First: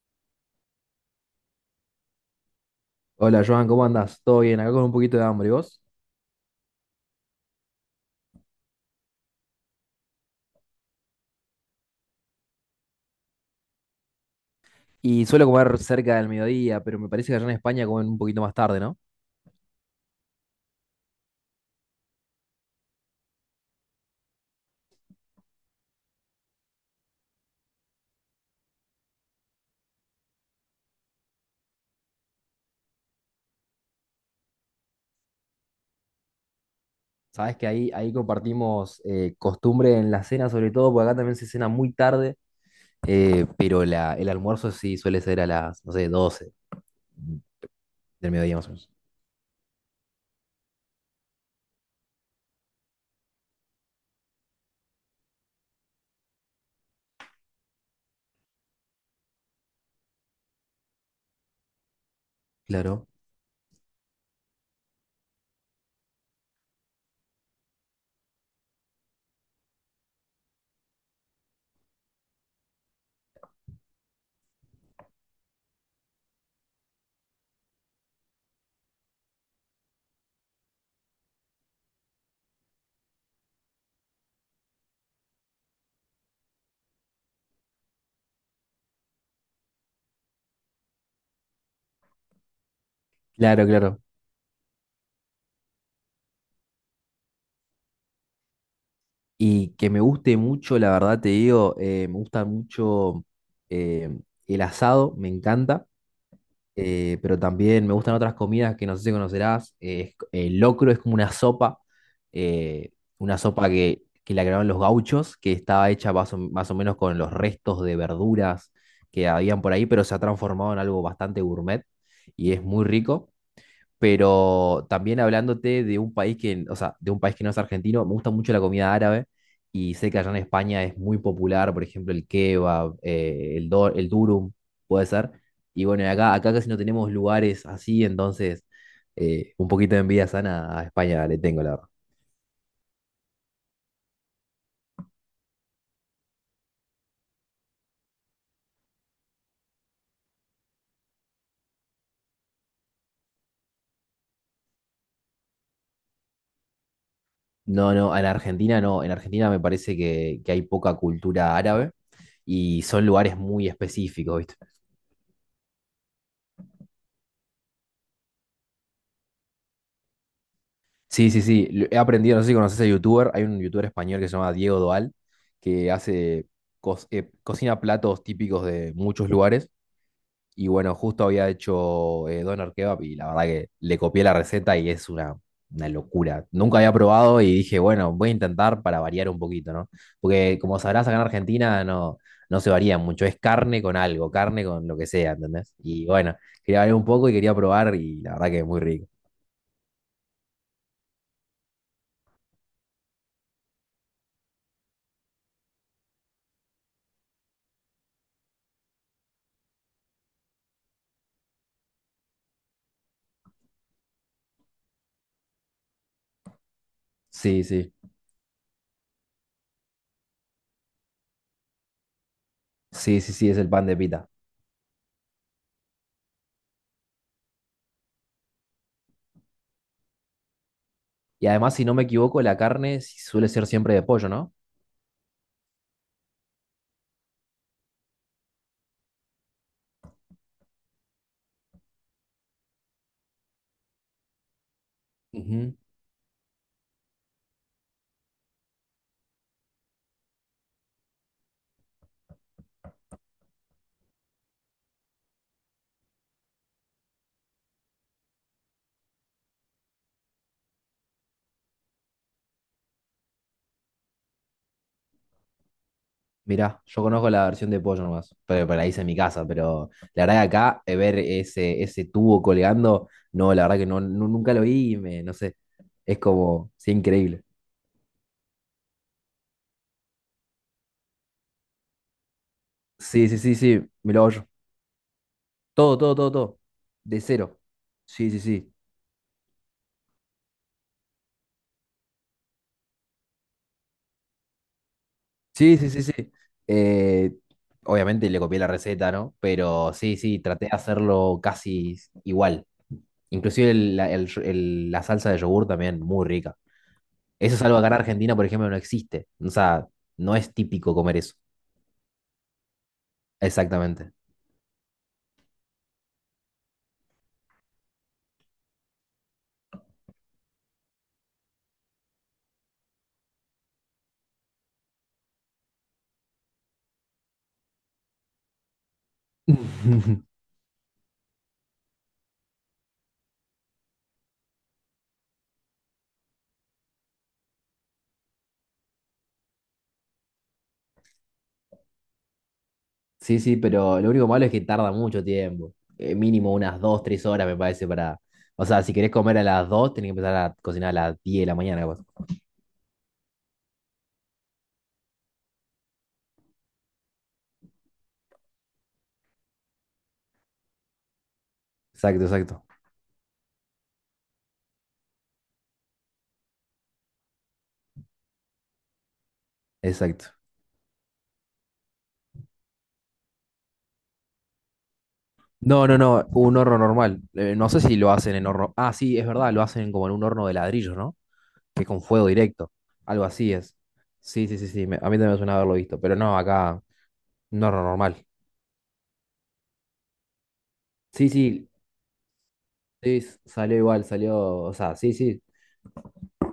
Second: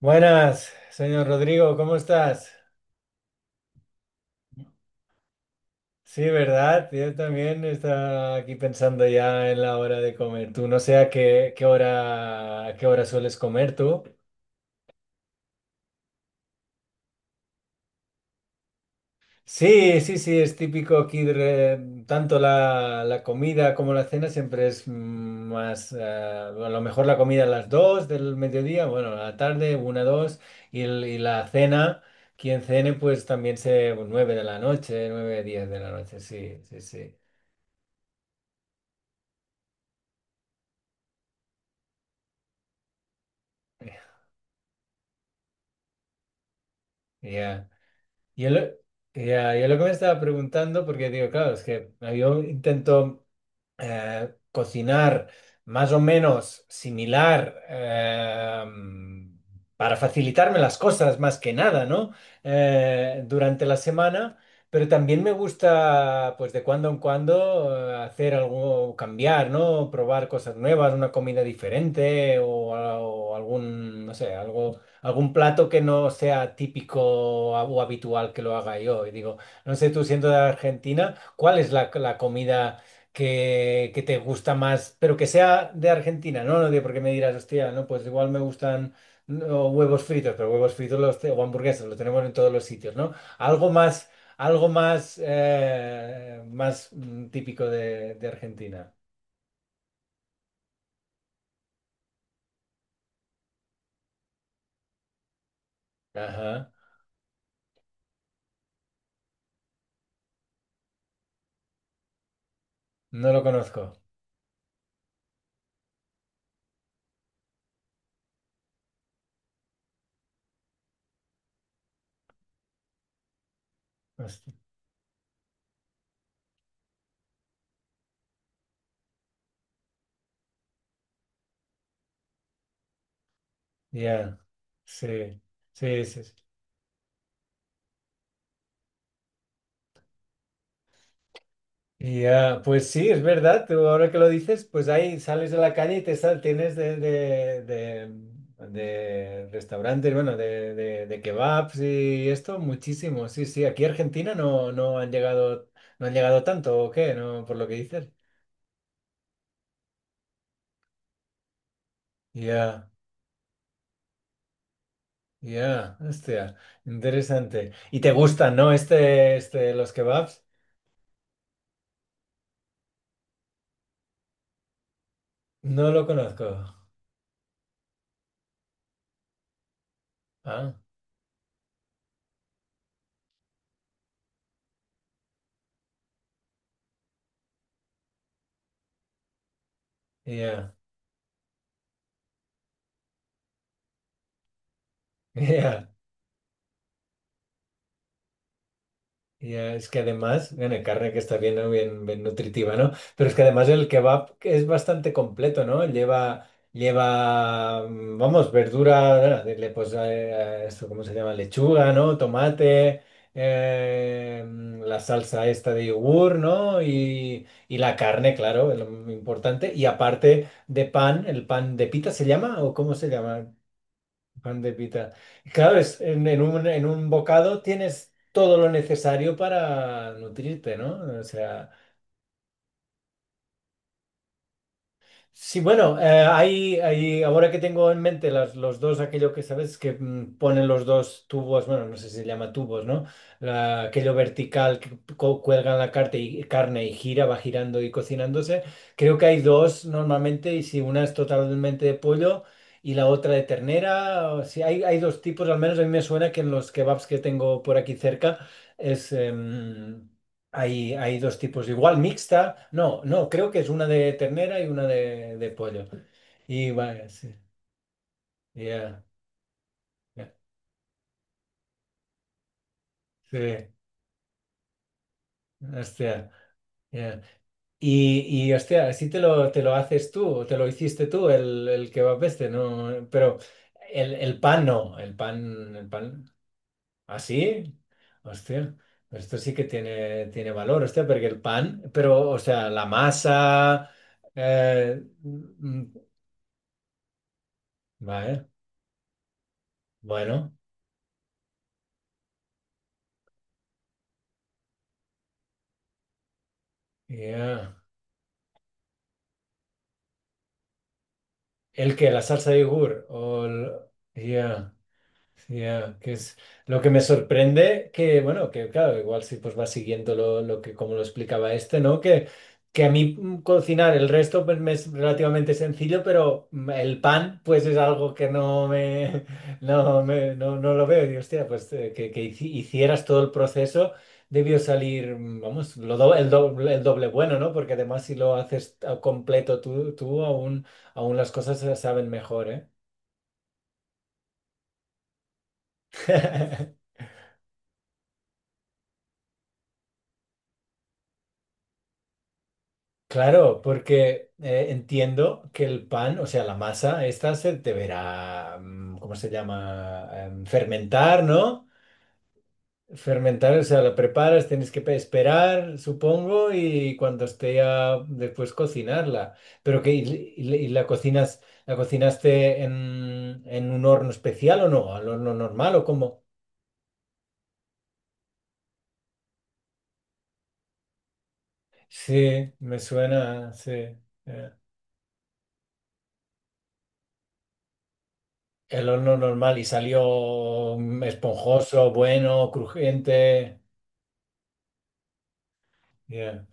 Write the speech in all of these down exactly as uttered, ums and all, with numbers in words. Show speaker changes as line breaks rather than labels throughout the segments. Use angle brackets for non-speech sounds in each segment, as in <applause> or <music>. Buenas, señor Rodrigo, ¿cómo estás?
Hola Joan, ¿cómo andas? ¿Todo bien? Acá con un poquito de hambre, ¿y vos?
Sí, ¿verdad? Yo también estaba aquí pensando ya en la hora de comer. Tú no sé a qué, qué hora, a qué hora sueles comer tú.
Y suelo comer cerca del mediodía, pero me parece que allá en España comen un poquito más tarde, ¿no?
Sí, sí, sí, es típico aquí, de re- tanto la, la comida como la cena siempre es mm, más, eh, a lo mejor la comida a las dos del mediodía, bueno, a la tarde, una dos y, el- y la cena, quien cene, pues también se pues, nueve de la noche, nueve diez de la noche, sí, sí, sí.
Sabes que ahí, ahí compartimos eh, costumbre en la cena, sobre todo, porque acá también se cena muy tarde, eh, pero la, el almuerzo sí suele ser a las, no sé, doce
Ya.
del
Yo
mediodía
lo,
más o menos.
ya, yo lo que me estaba preguntando, porque digo, claro, es que yo intento eh, cocinar más o menos similar, eh, para facilitarme las cosas más que nada, ¿no?
Claro,
Eh, durante la semana, pero también me gusta, pues de cuando en cuando, eh, hacer algo, cambiar, ¿no? Probar cosas nuevas, una comida diferente o, a- o algún, no sé, algo, algún plato que no sea típico o habitual que lo haga yo. Y digo, no sé, tú siendo de Argentina, ¿cuál es la la comida que, que te gusta más, pero que sea de Argentina, ¿no? No digo porque me dirás, hostia, no, pues igual me gustan no, huevos fritos, pero huevos fritos los, te- o hamburguesas, lo tenemos en todos los sitios, ¿no?
claro,
Algo
claro.
más, algo más, eh, más mm, típico de, de Argentina.
Y que me guste mucho, la verdad te digo, eh, me gusta mucho eh, el asado, me encanta.
Ajá.
Eh, pero también me gustan otras comidas que no sé si conocerás. Eh, es co- el locro es como una sopa, eh,
No
una
lo
sopa
conozco.
que, que la crearon los gauchos, que estaba hecha más o, más o menos con los restos de verduras que habían por ahí, pero se ha transformado en algo bastante gourmet y es muy rico,
Hostia.
pero también hablándote de un país que, o sea, de un país que no es argentino, me gusta mucho la comida árabe y sé que allá en España es muy popular, por ejemplo, el kebab, eh, el, do- el
Ya.
durum, puede ser.
Sí.
Y
Sí,
bueno, y
sí, sí.
acá, acá casi no tenemos lugares así, entonces eh, un poquito de envidia sana a España le tengo, la verdad.
Y ah, pues sí, es verdad, tú ahora que lo dices, pues ahí sales de la calle y te sal, tienes de, de, de- de restaurantes, bueno, de, de, de kebabs y esto, muchísimo, sí, sí, aquí Argentina no, no han llegado, no han llegado tanto, ¿o qué? No, por lo que
No,
dices.
no, en Argentina no, en Argentina me parece que, que hay poca cultura árabe y
Ya,
son lugares muy específicos, ¿viste?
ya, hostia, interesante. ¿Y te gustan, no? Este, este, los kebabs,
Sí, sí, sí. lo- He aprendido, no sé si conoces a youtuber, hay un youtuber español que se llama Diego Doal,
no
que
lo conozco.
hace co- eh, cocina platos típicos de muchos lugares. Y
Ah,
bueno, justo había hecho eh, doner kebab y la verdad que le copié la receta y es una, una locura. Nunca había probado y dije, bueno, voy a intentar para variar un poquito, ¿no? Porque
ya.
como sabrás, acá en Argentina no, no se varía mucho, es carne con algo, carne con lo que sea,
<laughs>
¿entendés?
Ya.
Y bueno, quería variar un poco y quería probar y la verdad que es muy rico.
Ya, es que además, bueno, carne que está bien, ¿no? Bien, bien nutritiva, ¿no? Pero es que además el kebab es bastante completo, ¿no? Lleva, lleva, mm, vamos, verdura, eh, le- pues, eh, eh, esto, ¿cómo se llama? Lechuga, ¿no? Tomate, eh, mm, la salsa esta de yogur, ¿no? Y,
Sí,
y
sí.
la carne, claro, es lo muy importante. Y aparte de pan, ¿el pan de pita se llama o cómo se
Sí, sí, sí,
llama?
es el pan de pita.
Pan de pita. Claro, es, en, en un, en un bocado tienes todo lo necesario para nutrirte, ¿no? O
Y
sea.
además, si no me equivoco, la carne suele ser siempre de pollo, ¿no?
Sí, bueno, eh, hay, hay- ahora que tengo en mente las, los dos, aquello que sabes que mm, ponen los dos tubos, bueno, no sé si se llama tubos, ¿no? La- aquello vertical que co-
Ujú.
cuelgan la carne y, carne y gira, va girando y cocinándose. Creo que hay dos normalmente y si una es totalmente de pollo y la otra de ternera, o si hay, hay dos tipos, al menos a mí me suena que en los kebabs que tengo por aquí cerca es, em, hay, hay dos tipos, igual mixta, no, no, creo que es una de ternera y una de, de pollo. Y
Mirá, yo
vaya,
conozco
sí,
la versión de pollo nomás, pero para ahí hice
ya,
en mi casa, pero
ya,
la verdad que acá eh, ver ese, ese tubo colgando,
sí,
no, la verdad que no, nu- nunca lo vi y me, no sé, es
hostia,
como, sí,
ya.
increíble.
Y, y hostia, así te lo, te lo haces tú, o te lo hiciste tú, el, el kebab este, ¿no?
Sí, sí,
Pero
sí, sí, me
el,
lo hago
el
yo.
pan no, el pan, el
Todo, todo,
pan,
todo, todo. De cero.
así,
Sí, sí, sí.
hostia, pero esto sí que tiene, tiene valor, hostia, porque el pan, pero, o sea, la masa, eh,
Sí,
mm,
sí, sí, sí. Eh, Obviamente le
vale,
copié la receta, ¿no? Pero sí, sí,
bueno.
traté de hacerlo casi igual. Inclusive el- la, el- el- la salsa de yogur también, muy rica. Eso es
Yeah.
algo que acá en Argentina, por ejemplo, no existe. O sea, no es típico comer eso.
¿El que ¿La salsa de yogur? O el-
Exactamente.
yeah. Ya, que es lo que me sorprende que, bueno, que claro, igual si pues vas siguiendo lo, lo que como lo explicaba este, ¿no? Que, que a mí mm, cocinar el resto pues me es relativamente sencillo, pero mm, el pan pues es algo que no me, <laughs> no
<laughs>
me, no, no lo veo. Y hostia, pues eh, que, que hici- hicieras todo el proceso debió salir, mm, vamos, lo do- el doble, el doble bueno, ¿no? Porque además si lo haces a completo tú, tú aún, aún las cosas se saben mejor, ¿eh?
Sí, sí, pero lo único malo es que tarda mucho tiempo. Eh, mínimo unas
<laughs>
dos tres horas me parece para... O sea, si querés comer a las dos tenés que empezar a cocinar a las diez de la mañana, capaz.
Claro, porque eh, entiendo que el pan, o sea, la masa, esta se deberá, mm, ¿cómo se llama? Em, fermentar, ¿no?
Exacto, exacto,
Fermentar, o sea, la preparas, tienes que pe- esperar, supongo, y cuando esté ya después cocinarla. Pero que, y,
exacto.
y- y la cocinas, ¿la cocinaste en, en un horno especial o no? ¿Al horno normal o
No, no,
cómo?
no, un horno normal. Eh, no sé si lo hacen en horno. Ah, sí, es verdad, lo hacen como en un horno de ladrillos, ¿no? Que con fuego
Sí,
directo.
me
Algo
suena,
así
sí.
es.
Eh.
Sí, sí, sí, sí. Me- a mí también me suena haberlo visto, pero no, acá no era normal.
El horno normal y salió mm,
Sí, sí,
esponjoso, bueno,
sí, s-
crujiente.
salió igual, salió, o sea, sí, sí,
Yeah.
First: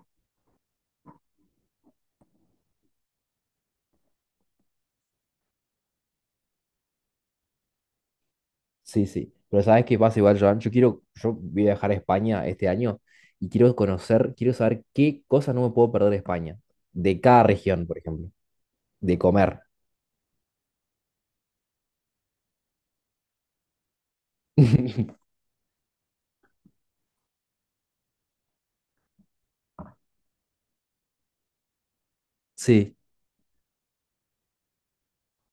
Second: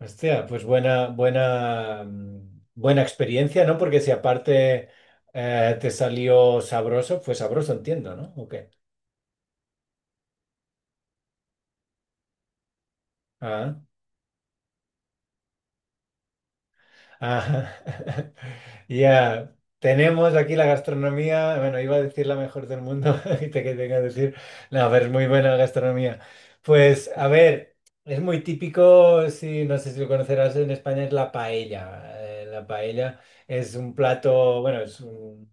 Hostia, pues buena, buena, mm, buena experiencia, ¿no? Porque si aparte eh, te salió sabroso, fue sabroso, entiendo, ¿no? Ok.
sí, sí. Pero ¿sabes qué pasa igual, Joan? Yo quiero, yo voy a viajar a España este año y quiero conocer, quiero saber qué cosas no me puedo perder de España. De cada
Ajá.
región, por ejemplo.
<laughs>
De
Ya.
comer.
Tenemos aquí la gastronomía, bueno, iba a decir la mejor del mundo <laughs> y te quería decir, no, pero es muy
<laughs>
buena la gastronomía. Pues, a ver, es muy típico, si no sé si lo conocerás en España, es la paella. Eh, La
Sí.
paella es un plato, bueno, es un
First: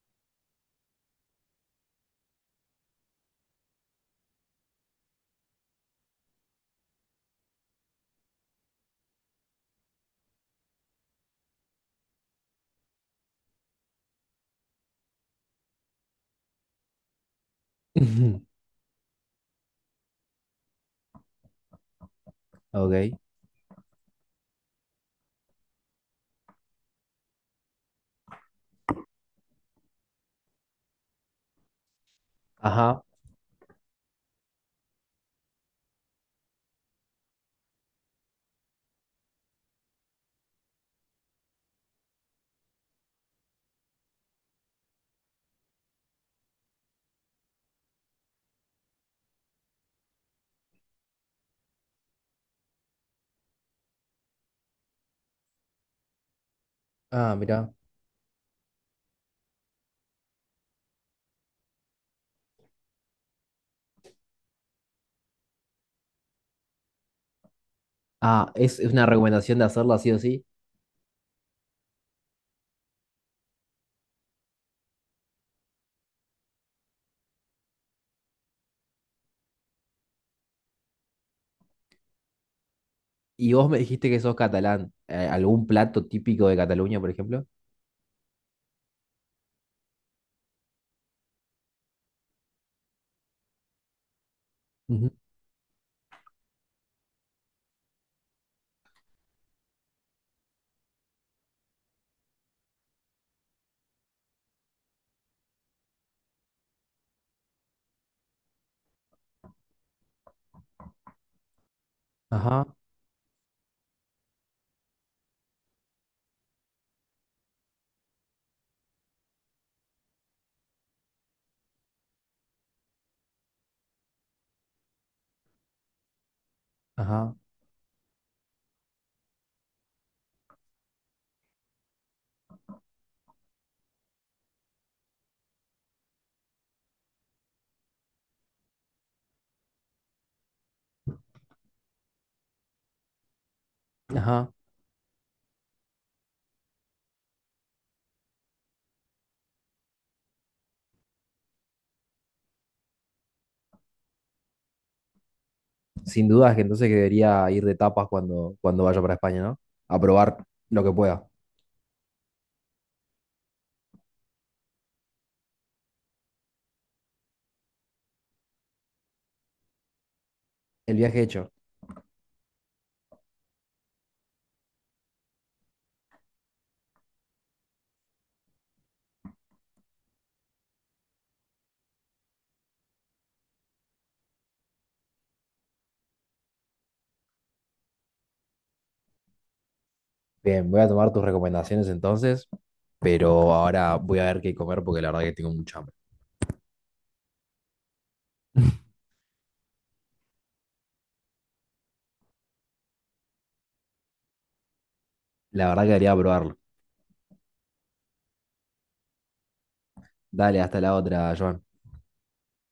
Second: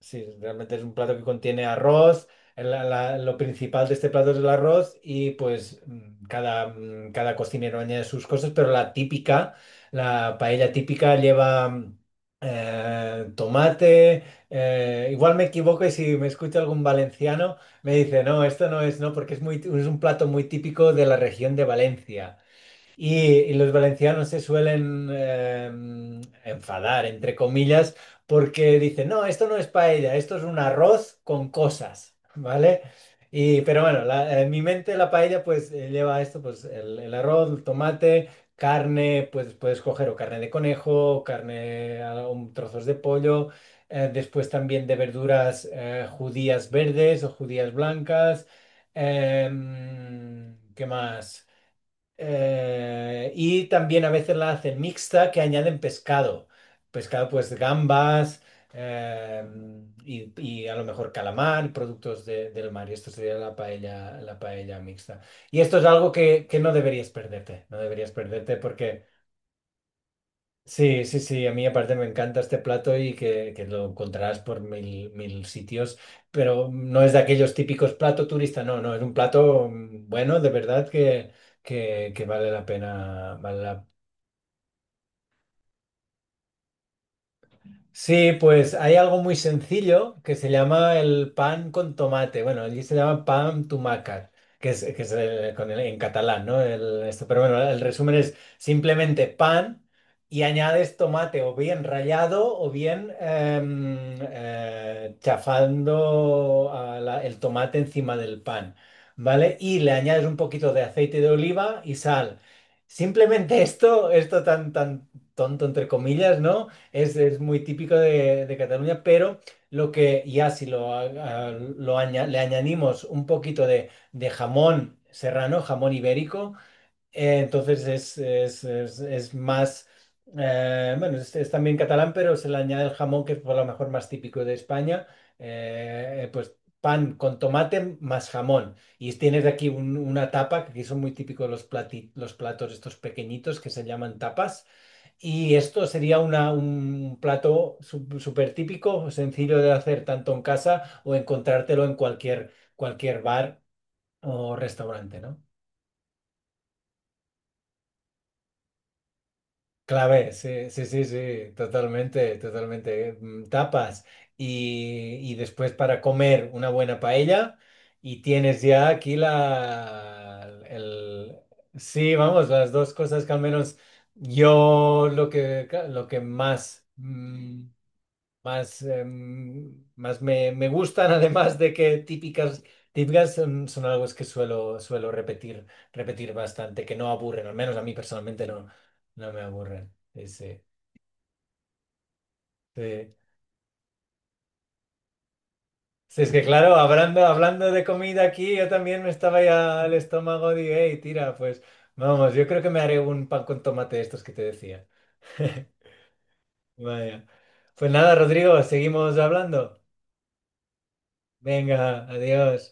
Sí, realmente es un plato que contiene arroz. La- la- lo principal de este plato es el arroz y pues mm, cada, mm, cada cocinero añade sus cosas, pero la típica, la paella típica lleva mm, eh, tomate. Eh, igual me equivoco y si me escucha algún valenciano me dice, no,
<laughs>
esto no es, no, porque es muy, es un plato muy típico de la región de Valencia. Y,
Ok.
y los valencianos se suelen eh, enfadar, entre comillas, porque dicen, no, esto no es paella, esto es un arroz con cosas, ¿vale?
Ajá.
Y, pero bueno, la- en mi mente la paella pues eh, lleva esto, pues el, el arroz, el tomate, carne, pues puedes coger o carne de conejo, o carne, a- un trozos de pollo, eh, después también de verduras eh, judías verdes o judías blancas, em, ¿qué más? Eh, y también a veces la hacen mixta que añaden pescado. Pescado,
Ah,
pues
mira.
gambas eh, y, y a lo mejor calamar, productos de- del mar. Y esto sería la paella, la paella mixta. Y esto es algo que, que no deberías perderte. No deberías
Ah,
perderte
es, es una recomendación de hacerlo así o sí.
Sí, sí, sí, a mí aparte me encanta este plato y que, que lo encontrarás por mil, mil sitios, pero no es de aquellos típicos plato turista, no, no, es un plato mm, bueno, de verdad que, que, que vale la pena,
Y
vale
vos me
la
dijiste que sos catalán. Eh, ¿Algún plato típico de Cataluña, por ejemplo?
Sí, pues hay algo muy sencillo que se llama el pan con tomate. Bueno, allí se llama pan tumaca, que es, que
Ujú.
es el- con el- en catalán, ¿no? El- esto, pero bueno, el resumen es simplemente pan y añades tomate o bien rallado o bien em, eh, chafando a la- el tomate encima del pan, ¿vale? Y le añades un poquito de aceite de oliva y sal.
Ajá,
Simplemente <laughs> esto, esto tan, tan tonto entre comillas, ¿no? Es, es muy típico de, de Cataluña, pero lo que ya si lo, a- a- lo aña- le añadimos un poquito de, de jamón serrano, jamón ibérico,
ajá,
eh, entonces es, es- es- es más, eh, bueno, es, es también catalán, pero se le añade el jamón que es por lo mejor más típico de España, eh, eh, pues pan con tomate más jamón. Y tienes aquí un- una tapa, que aquí son muy típicos los plati- los platos estos pequeñitos que se llaman
ajá.
tapas y esto sería una- un plato su- súper típico, sencillo de hacer tanto en casa o encontrártelo en cualquier, cualquier bar o restaurante, ¿no?
Sin dudas que entonces que debería ir de tapas cuando, cuando vaya para España, ¿no? A
Clave,
probar
sí,
lo
sí,
que
sí,
pueda.
sí, totalmente, totalmente. Mm, Tapas y, y después para comer una buena paella y tienes ya aquí la...
El viaje
El,
hecho.
sí, vamos, las dos cosas que al menos yo lo que, lo que más... mm, más, em, más me, me gustan, <laughs> además de que típicas, típicas son, son algo es que suelo, suelo repetir, repetir bastante, que no aburren, al menos a mí personalmente no, no me aburren. Sí, sí,
Bien, voy a tomar tus recomendaciones entonces,
sí.
pero ahora voy a ver qué comer porque la verdad que tengo mucha hambre.
Sí, es que claro, hablando, hablando de comida aquí, yo
<laughs>
también me estaba ya al estómago de, hey, tira, pues vamos, yo creo que me haré un pan con tomate de estos que te decía.
La
<laughs>
verdad que debería probarlo.
Vaya. Pues nada, Rodrigo, seguimos hablando.
Dale, hasta la otra, Joan.
Venga, adiós.